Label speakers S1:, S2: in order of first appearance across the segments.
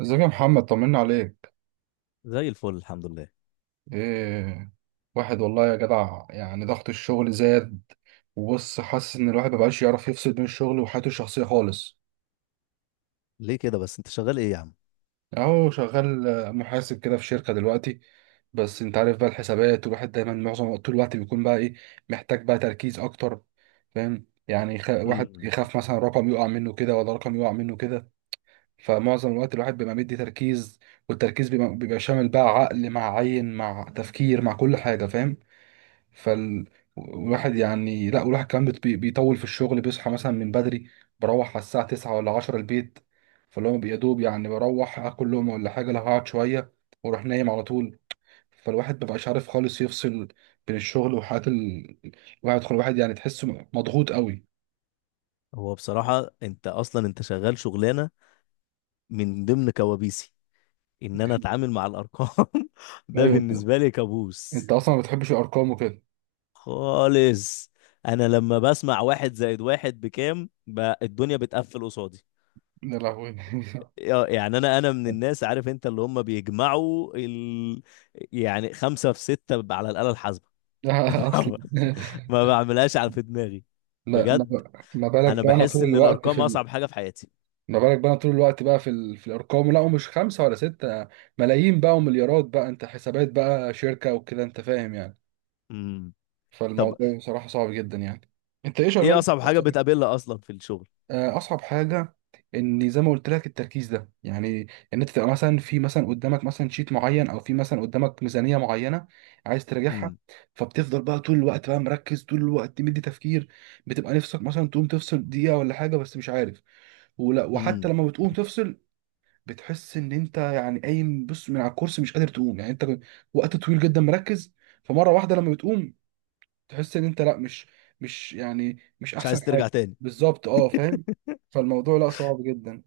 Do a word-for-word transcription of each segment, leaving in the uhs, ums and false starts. S1: ازيك يا محمد، طمنا عليك.
S2: زي الفل الحمد لله.
S1: ايه، واحد والله يا جدع، يعني ضغط الشغل زاد. وبص، حاسس ان الواحد مبقاش يعرف يفصل بين الشغل وحياته الشخصية خالص.
S2: ليه كده بس انت شغال ايه يا عم؟
S1: اهو شغال، آه، محاسب كده في شركة دلوقتي. بس انت عارف بقى الحسابات، والواحد دايما معظم طول الوقت بيكون بقى ايه، محتاج بقى تركيز اكتر. فاهم. يعني يخ... واحد
S2: امم.
S1: يخاف مثلا رقم يقع منه كده ولا رقم يقع منه كده. فمعظم الوقت الواحد بيبقى مدي تركيز. والتركيز بيبقى, بيبقى شامل بقى عقل مع عين مع تفكير مع كل حاجة، فاهم. فالواحد يعني لا، والواحد كمان بت- بي- بيطول في الشغل، بيصحى مثلا من بدري. بروح على الساعة تسعة ولا عشرة البيت. فاللي هو يا دوب يعني بروح اكل لقمة ولا حاجة لو هقعد شوية، واروح نايم على طول. فالواحد مبقاش عارف خالص يفصل بين الشغل وحياة ال... الواحد خل الواحد يعني تحسه مضغوط قوي.
S2: هو بصراحة انت اصلا انت شغال شغلانة من ضمن كوابيسي، ان انا اتعامل مع الارقام. ده
S1: ايوه، انت
S2: بالنسبة لي
S1: انت
S2: كابوس
S1: اصلا ما بتحبش الارقام وكده.
S2: خالص. انا لما بسمع واحد زائد واحد بكام، بقى الدنيا بتقفل قصادي.
S1: يا لهوي.
S2: يا- يعني انا انا من الناس، عارف انت، اللي هم بيجمعوا ال... يعني خمسة في ستة على الآلة الحاسبة.
S1: اصلا.
S2: ما بعملهاش على في دماغي،
S1: لا ما
S2: بجد.
S1: ما بالك
S2: انا
S1: بقى انا
S2: بحس
S1: طول
S2: ان
S1: الوقت
S2: الارقام
S1: في.
S2: اصعب حاجه في حياتي.
S1: ما بالك بقى طول الوقت بقى في ال... في الارقام، لا ومش خمسه ولا سته، ملايين بقى ومليارات بقى، انت حسابات بقى شركه وكده، انت فاهم يعني.
S2: امم. طب
S1: فالموضوع بصراحه صعب جدا يعني. انت ايه
S2: ايه
S1: شغال؟
S2: اصعب حاجه بتقابلها اصلا في الشغل؟
S1: آه، اصعب حاجه، ان زي ما قلت لك التركيز ده يعني، ان انت تبقى مثلا في مثلا قدامك مثلا شيت معين، او في مثلا قدامك ميزانيه معينه، عايز تراجعها.
S2: امم.
S1: فبتفضل بقى طول الوقت بقى مركز، طول الوقت مدي تفكير. بتبقى نفسك مثلا تقوم تفصل دقيقه ولا حاجه، بس مش عارف. ولا وحتى
S2: امم.
S1: لما بتقوم تفصل، بتحس ان انت يعني قايم، بص من على الكرسي مش قادر تقوم يعني، انت وقت طويل جدا مركز. فمره واحده لما بتقوم، تحس ان انت، لا، مش، مش يعني مش
S2: مش
S1: احسن
S2: عايز
S1: حاجه.
S2: ترجع تاني.
S1: بالظبط، اه فاهم. فالموضوع لا، صعب جدا.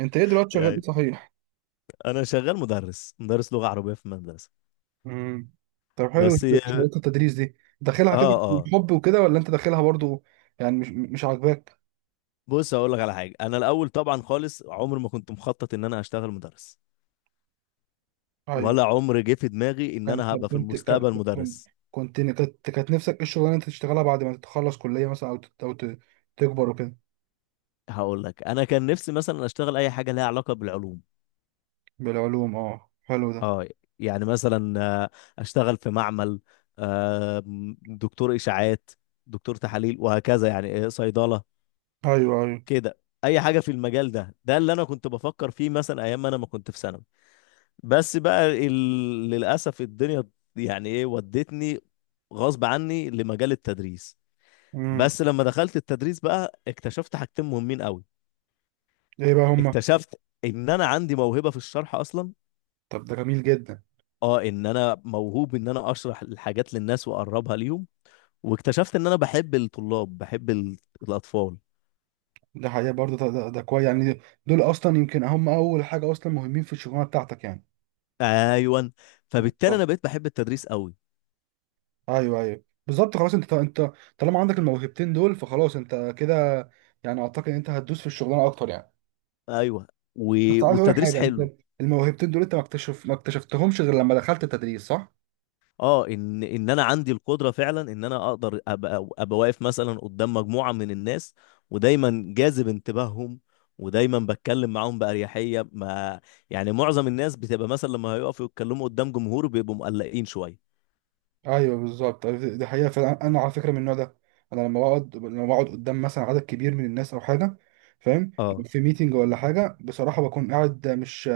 S1: انت ايه دلوقتي شغال ايه،
S2: يعني
S1: صحيح؟
S2: انا شغال مدرس، مدرس لغه عربيه في مدرسه.
S1: امم. طب حلو،
S2: بس
S1: إنت
S2: اه.
S1: شغلت التدريس دي، داخلها كده
S2: اه.
S1: حب وكده؟ ولا انت داخلها برضو؟ يعني مش مش عاجباك؟
S2: بص هقول لك على حاجه. انا الاول طبعا خالص عمري ما كنت مخطط ان انا هشتغل مدرس،
S1: ايوه.
S2: ولا عمر جه في دماغي ان
S1: كنت
S2: انا هبقى في
S1: كنت
S2: المستقبل
S1: كنت
S2: مدرس.
S1: كنت كانت كانت نفسك ايه الشغلانه اللي انت تشتغلها بعد ما تتخلص كليه مثلا، او تت- او ت- تكبر وكده.
S2: هقول لك، انا كان نفسي مثلا اشتغل اي حاجه لها علاقه بالعلوم.
S1: بالعلوم، اه حلو ده.
S2: اه. يعني مثلا آه، اشتغل في معمل، آه، دكتور اشاعات، دكتور تحاليل، وهكذا يعني. آه، صيدله
S1: ايوه، ايوه.
S2: كده. اي حاجه في المجال ده. ده اللي انا كنت بفكر فيه مثلا ايام ما انا ما كنت في ثانوي. بس بقى، ال... للاسف الدنيا يعني ايه ودتني غصب عني لمجال التدريس.
S1: امم.
S2: بس لما دخلت التدريس بقى اكتشفت حاجتين مهمين قوي.
S1: ايه بقى هما؟
S2: اكتشفت ان انا عندي موهبه في الشرح اصلا.
S1: طب ده جميل جدا.
S2: اه، ان انا موهوب، ان انا اشرح الحاجات للناس واقربها ليهم. واكتشفت ان انا بحب الطلاب، بحب ال- الاطفال.
S1: ده حقيقة برضه، ده, ده, ده كويس يعني. دول اصلا يمكن هم اول حاجة اصلا مهمين في الشغلانة بتاعتك يعني.
S2: ايوه، فبالتالي
S1: بالظبط.
S2: انا بقيت بحب التدريس قوي.
S1: ايوه، ايوه، بالظبط. خلاص انت انت طالما عندك الموهبتين دول، فخلاص انت كده، يعني اعتقد ان انت هتدوس في الشغلانة اكتر يعني.
S2: ايوه، و...
S1: بس عايز اقول لك
S2: والتدريس
S1: حاجة، انت
S2: حلو.
S1: الموهبتين دول انت ما اكتشف ما اكتشفتهمش غير لما دخلت التدريس، صح؟
S2: اه، ان ان انا عندي القدره فعلا ان انا اقدر ابقى ابقى واقف مثلا قدام مجموعه من الناس، ودايما جاذب انتباههم، ودايما بتكلم معاهم باريحيه ما. يعني معظم الناس بتبقى مثلا لما هيقفوا يتكلموا قدام جمهور بيبقوا مقلقين شويه.
S1: ايوه بالظبط. أيوة، دي حقيقه فعلا، انا على فكره من النوع ده. انا لما بقعد لما بقعد قدام مثلا عدد كبير من الناس او حاجه، فاهم.
S2: اه.
S1: في ميتنج ولا حاجه، بصراحه بكون قاعد، مش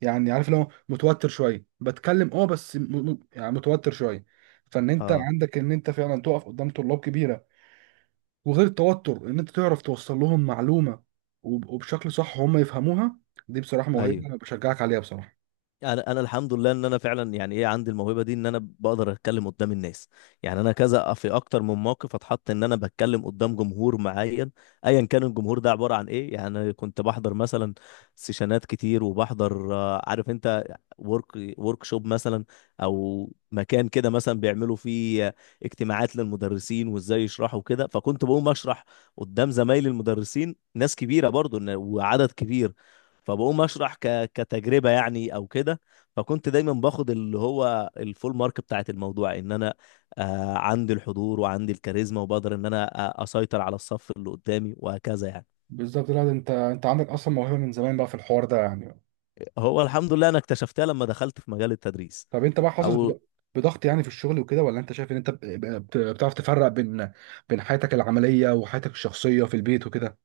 S1: يعني عارف، لو متوتر شويه بتكلم اه، بس م... م- يعني متوتر شويه. فان انت
S2: اه.
S1: عندك ان انت فعلا تقف قدام طلاب كبيره، وغير التوتر ان انت تعرف توصل لهم معلومه، وب- وبشكل صح هم يفهموها. دي بصراحه
S2: ايوه،
S1: موهبه، انا بشجعك عليها بصراحه.
S2: انا انا الحمد لله ان انا فعلا يعني ايه عندي الموهبه دي، ان انا بقدر اتكلم قدام الناس. يعني انا كذا في اكتر من موقف اتحط ان انا بتكلم قدام جمهور معين، ايا كان الجمهور ده عباره عن ايه. يعني أنا كنت بحضر مثلا سيشنات كتير، وبحضر آه، عارف انت، ورك ورك شوب مثلا، او مكان كده مثلا بيعملوا فيه آه، اجتماعات للمدرسين وازاي يشرحوا كده. فكنت بقوم اشرح قدام زمايلي المدرسين، ناس كبيره برضو، إن- وعدد كبير. فبقوم اشرح ك... كتجربه يعني، او كده. فكنت دايما باخد اللي هو الفول مارك بتاعت الموضوع، ان انا آه عندي الحضور وعندي الكاريزما، وبقدر ان انا أ- اسيطر على الصف اللي قدامي وهكذا يعني.
S1: بالظبط. لا ده انت انت عندك اصلا موهبه من زمان بقى في الحوار ده يعني.
S2: هو الحمد لله انا اكتشفتها لما دخلت في مجال التدريس.
S1: طب انت بقى حاسس
S2: او
S1: بض- بضغط يعني في الشغل وكده، ولا انت شايف ان انت ب- ب- بتعرف تفرق بين بين حياتك العمليه وحياتك الشخصيه في البيت وكده؟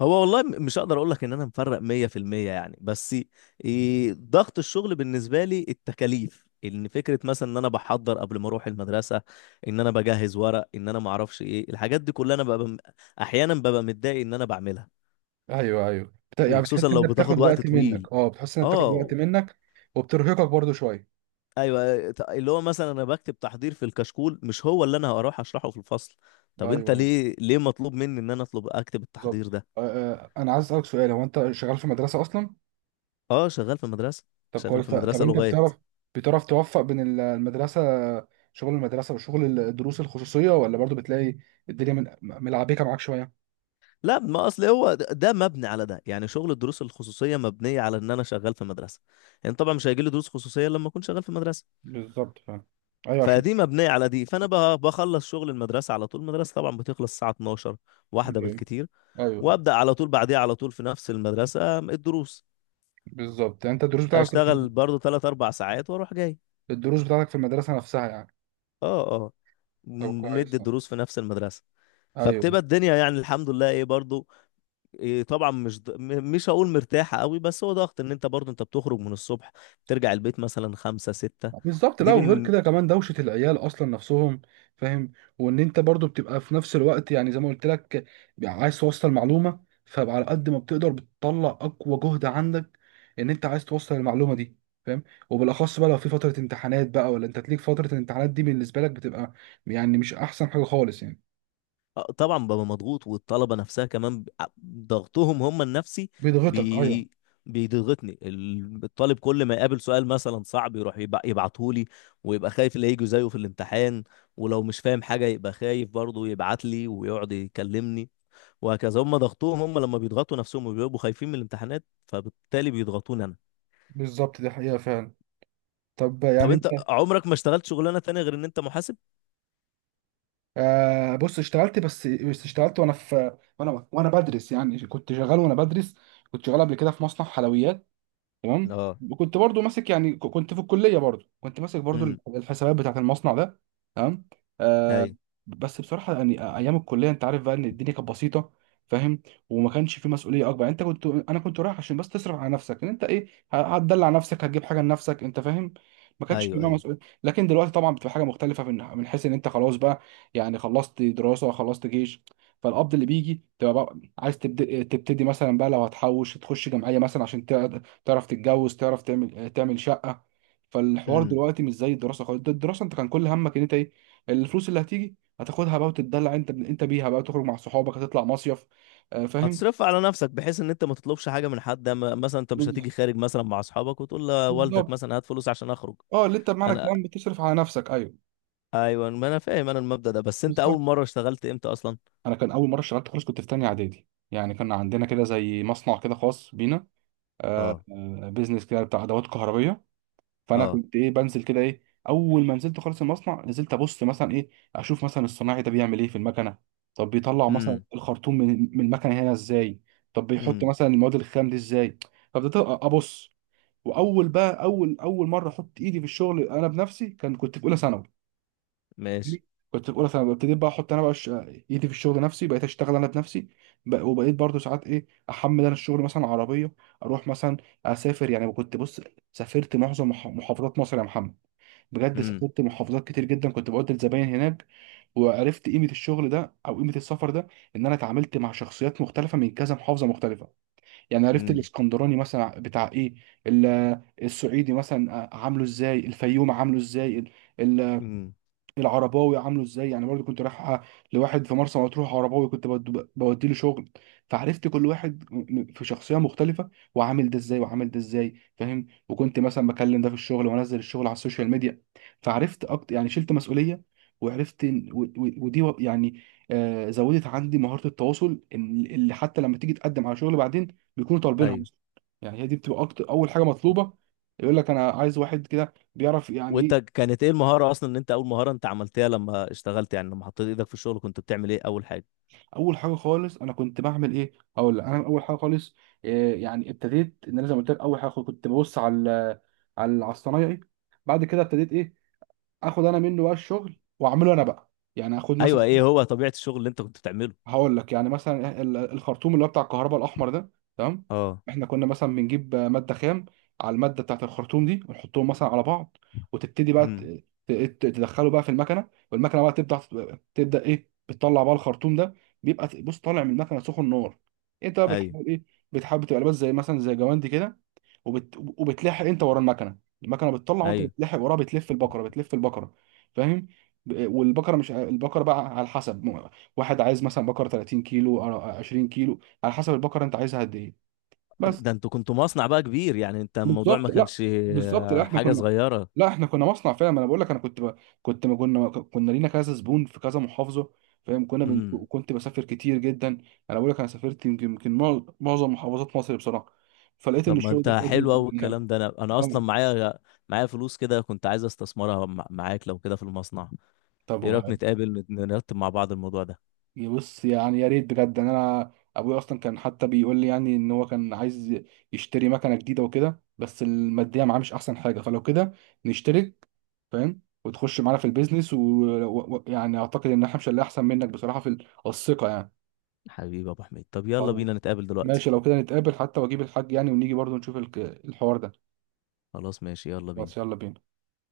S2: هو والله، م- مش هقدر اقول لك ان انا مفرق مية في المية يعني، بس إيه ضغط الشغل بالنسبه لي التكاليف، ان فكره مثلا ان انا بحضر قبل ما اروح المدرسه، ان انا بجهز ورق، ان انا ما اعرفش ايه الحاجات دي كلها. انا ببقى م- احيانا ببقى متضايق ان انا بعملها،
S1: ايوه، ايوه، بت- يعني
S2: وخصوصا
S1: بتحس
S2: لو
S1: انك
S2: بتاخد
S1: بتاخد
S2: وقت
S1: وقت
S2: طويل.
S1: منك، اه بتحس انك بتاخد وقت
S2: اه.
S1: منك، وبترهقك برضو شويه.
S2: ايوه، ت- اللي هو مثلا انا بكتب تحضير في الكشكول مش هو اللي انا هروح اشرحه في الفصل.
S1: ايوه،
S2: طب انت
S1: ايوه،
S2: ليه ليه مطلوب مني ان انا اطلب اكتب
S1: بالظبط.
S2: التحضير ده؟
S1: آه، آه، انا عايز اسالك سؤال، هو انت شغال في مدرسه اصلا؟
S2: اه، شغال في مدرسه،
S1: طب
S2: شغال
S1: كويس،
S2: في
S1: طب
S2: مدرسه
S1: انت
S2: لغات.
S1: بتعرف بتعرف توفق بين ال- المدرسه، شغل المدرسه وشغل ال- الدروس الخصوصيه، ولا برضو بتلاقي الدنيا من- ملعبكه معاك شويه؟
S2: لا، ما اصل هو د- ده مبني على ده. يعني شغل الدروس الخصوصيه مبنيه على ان انا شغال في مدرسه. يعني طبعا مش هيجي لي دروس خصوصيه لما اكون شغال في مدرسه.
S1: بالظبط فعلا. ايوه.
S2: فدي مبنيه على دي. فانا ب- بخلص شغل المدرسه على طول. المدرسه طبعا بتخلص الساعه اتناشر، واحده
S1: عشان.
S2: بالكتير،
S1: ايوه،
S2: وابدا على طول بعديها على طول في نفس المدرسه الدروس.
S1: بالظبط. يعني انت الدروس بتاعتك في
S2: اشتغل برضو تلاته اربع ساعات واروح جاي.
S1: الدروس بتاعتك في المدرسه نفسها يعني.
S2: اه. اه.
S1: طب
S2: م-
S1: كويس.
S2: ندي
S1: ايوه،
S2: الدروس في نفس المدرسه.
S1: أيوة.
S2: فبتبقى الدنيا يعني الحمد لله ايه برضو، إيه. طبعا مش ض- م- مش هقول مرتاحة قوي، بس هو ضغط ان انت برضو انت بتخرج من الصبح، ترجع البيت مثلا خمسة ستة.
S1: بالظبط. لا،
S2: دي
S1: وغير
S2: بن...
S1: كده كمان دوشه العيال اصلا نفسهم، فاهم. وان انت برضو بتبقى في نفس الوقت، يعني زي ما قلت لك عايز توصل معلومه، فبقى على قد ما بتقدر بتطلع اقوى جهد عندك، ان انت عايز توصل المعلومه دي، فاهم. وبالاخص بقى لو في فتره امتحانات بقى، ولا انت تليك فتره الامتحانات دي بالنسبه لك بتبقى يعني مش احسن حاجه خالص يعني.
S2: آه، طبعا ببقى مضغوط، والطلبة نفسها كمان ب- ع- ضغطهم هم النفسي
S1: بيضغطك، ايوه.
S2: بي... بيضغطني ال- الطالب. كل ما يقابل سؤال مثلا صعب يروح يبع... يبعتهولي، ويبقى خايف اللي هيجي زيه في الامتحان. ولو مش فاهم حاجة يبقى خايف برضه يبعت لي ويقعد يكلمني، وهكذا. هم ضغطوهم هم لما بيضغطوا نفسهم وبيبقوا خايفين من الامتحانات، فبالتالي بيضغطوني انا.
S1: بالظبط، دي حقيقه فعلا. طب
S2: طب
S1: يعني
S2: انت
S1: انت،
S2: عمرك ما اشتغلت شغلانه تانية غير ان انت محاسب؟
S1: آه بص اشتغلت، بس بس اشتغلت وانا في وانا وانا بدرس، يعني كنت شغال وانا بدرس. كنت شغال قبل كده في مصنع حلويات. تمام.
S2: اه.
S1: وكنت برضو ماسك، يعني ك- كنت في الكليه، برضو كنت ماسك برضو
S2: امم.
S1: الحسابات بتاعت المصنع ده. تمام. آه.
S2: ايوه.
S1: بس بصراحه يعني ايام الكليه، انت عارف بقى ان الدنيا كانت بسيطه، فاهم. وما كانش في مسؤوليه اكبر، يعني انت كنت انا كنت رايح عشان بس تصرف على نفسك، ان انت ايه، ه- هتدلع نفسك، هتجيب حاجه لنفسك، انت فاهم. ما كانش في
S2: ايوه.
S1: بقى
S2: ايوه.
S1: مسؤوليه. لكن دلوقتي طبعا بتبقى حاجه مختلفه، من من حيث ان انت خلاص بقى، يعني خلصت دراسه، خلصت جيش. فالقبض اللي بيجي تبقى بقى عايز تبدأ تبتدي مثلا بقى، لو هتحوش تخش جمعيه مثلا عشان تعرف تتجوز، تعرف تعمل آه، تعمل شقة. فالحوار
S2: امم.
S1: دلوقتي مش زي الدراسة خالص، ده الدراسة انت كان كل همك ان انت ايه، الفلوس اللي هتيجي هتاخدها بقى وتتدلع انت انت بيها بقى، تخرج مع صحابك، هتطلع مصيف. آه، فاهم.
S2: هتصرف على نفسك بحيث ان انت ما تطلبش حاجه من حد، أما- مثلا انت مش
S1: بال-
S2: هتيجي خارج مثلا مع اصحابك وتقول لوالدك
S1: بالظبط.
S2: مثلا هات فلوس عشان اخرج.
S1: اه، اللي انت بمعنى
S2: انا،
S1: الكلام بتصرف على نفسك، ايوه.
S2: ايوه، ما انا فاهم انا المبدأ ده. بس انت
S1: بالظبط.
S2: اول مره اشتغلت امتى اصلا؟
S1: انا كان اول مرة اشتغلت خالص كنت في تانية اعدادي، يعني كان عندنا كده زي مصنع كده خاص بينا، آه،
S2: اه.
S1: بيزنس كده بتاع ادوات كهربية. فانا
S2: اه.
S1: كنت ايه بنزل كده ايه، اول ما نزلت خالص المصنع نزلت ابص مثلا ايه، اشوف مثلا الصناعي ده بيعمل ايه في المكنه. طب بيطلع مثلا
S2: امم.
S1: الخرطوم من من المكنه هنا ازاي؟ طب بيحط
S2: امم.
S1: مثلا المواد الخام دي ازاي؟ فبدأت أ- ابص. واول بقى اول اول مره احط ايدي في الشغل انا بنفسي، كان كنت في اولى ثانوي
S2: ماشي.
S1: كنت في اولى ثانوي ابتديت بقى احط انا بقى ش- ايدي في الشغل، نفسي بقيت اشتغل انا بنفسي. بق- وبقيت برضو ساعات ايه احمل انا الشغل مثلا عربيه، اروح مثلا اسافر. يعني كنت بص، سافرت معظم مح- محافظات مصر يا محمد. بجد
S2: امم.
S1: سافرت محافظات كتير جدا، كنت بقعد الزباين هناك. وعرفت قيمه الشغل ده، او قيمه السفر ده، ان انا اتعاملت مع شخصيات مختلفه من كذا محافظه مختلفه. يعني عرفت
S2: امم.
S1: الاسكندراني مثلا بتاع ايه، ال- السعيدي مثلا آه، عامله ازاي، الفيوم عامله ازاي،
S2: امم.
S1: العرباوي عامله ازاي. يعني برضو كنت رايح لواحد في مرسى مطروح عرباوي، كنت بودي له شغل. فعرفت كل واحد م- م- في شخصيه مختلفه، وعامل ده ازاي وعامل ده ازاي، فاهم. وكنت مثلا بكلم ده في الشغل وانزل الشغل على السوشيال ميديا. فعرفت اكتر، يعني شلت مسؤوليه، وعرفت إن- و- و- ودي و- يعني، آه، زودت عندي مهاره التواصل، إن- اللي حتى لما تيجي تقدم على شغل بعدين بيكونوا طالبينها
S2: ايوه،
S1: أصلاً. يعني هي دي بتبقى اكتر اول حاجه
S2: و-
S1: مطلوبه، يقول لك انا عايز واحد كده بيعرف يعني
S2: وانت
S1: إيه.
S2: كانت ايه المهاره اصلا ان انت اول مهاره انت عملتها لما اشتغلت؟ يعني لما حطيت ايدك في الشغل كنت بتعمل ايه اول حاجه؟
S1: اول حاجه خالص انا كنت بعمل ايه، اقول لك، انا اول حاجه خالص إيه، يعني ابتديت ان انا زي ما قلت لك اول حاجه كنت ببص على، على على الصنايعي. بعد كده ابتديت ايه؟ اخد انا منه بقى الشغل واعمله انا بقى، يعني اخد مثلا،
S2: ايوه، ايه هو طبيعة الشغل اللي انت كنت بتعمله؟
S1: هقول لك يعني مثلا ال- الخرطوم اللي هو بتاع الكهرباء الاحمر ده. تمام.
S2: اه.
S1: احنا كنا مثلا بنجيب ماده خام، على الماده بتاعت الخرطوم دي ونحطهم مثلا على بعض، وتبتدي بقى ت-
S2: امم.
S1: ت- ت- تدخله بقى في المكنه، والمكنه بقى تبدا، تبدا ايه بتطلع بقى الخرطوم ده، بيبقى ت- بص طالع من المكنه سخن نار. انت بقى
S2: ايوه.
S1: بتحاول ايه؟ بتحاول تبقى لابس زي مثلا زي جواندي كده، وبت... وبتلاحق انت ورا المكنه. المكنه بتطلع وانت
S2: ايوه.
S1: بتلاحق وراها، بتلف البقره بتلف البقره فاهم. ب- والبقره، مش البقره بقى على حسب م- واحد عايز مثلا بقره ثلاثين كيلو أو عشرين كيلو، على حسب البقره انت عايزها قد ايه. بس.
S2: ده انتوا كنتوا مصنع بقى كبير، يعني انت الموضوع ما
S1: بالظبط. لا،
S2: كانش
S1: بالظبط. لا
S2: آه،
S1: احنا
S2: حاجة
S1: كنا،
S2: صغيرة.
S1: لا احنا كنا مصنع فعلا، ما انا بقول لك، انا كنت ب... كنت ما كنا كنا لينا كذا زبون في كذا محافظه، فاهم. كنا بن...
S2: امم.
S1: كنت بسافر كتير جدا. انا بقول لك، انا سافرت يمكن يمكن معظم محافظات مصر بصراحه. فلقيت ان
S2: طب ما
S1: الشغل
S2: انت
S1: ده فادني
S2: حلو
S1: جداً
S2: قوي
S1: يعني.
S2: الكلام ده. انا انا اصلا
S1: آه.
S2: معايا معايا فلوس كده كنت عايز استثمرها مع- معاك لو كده في المصنع.
S1: طب
S2: ايه رأيك نتقابل، نت- نرتب مع بعض الموضوع ده؟
S1: بص، يعني يا ريت بجد، ان انا ابويا اصلا كان حتى بيقول لي يعني ان هو كان عايز يشتري مكنه جديده وكده، بس الماديه معاه مش احسن حاجه، فلو كده نشترك، فاهم، وتخش معانا في البيزنس، ويعني اعتقد ان احنا مش اللي احسن منك بصراحه في ال- الثقه يعني.
S2: حبيبي يا ابو حميد، طب يلا بينا
S1: خلاص
S2: نتقابل دلوقتي.
S1: ماشي، لو كده نتقابل حتى واجيب الحاج يعني، ونيجي برضه نشوف الك- الحوار ده.
S2: خلاص، ماشي، يلا
S1: بس
S2: بينا.
S1: يلا بينا.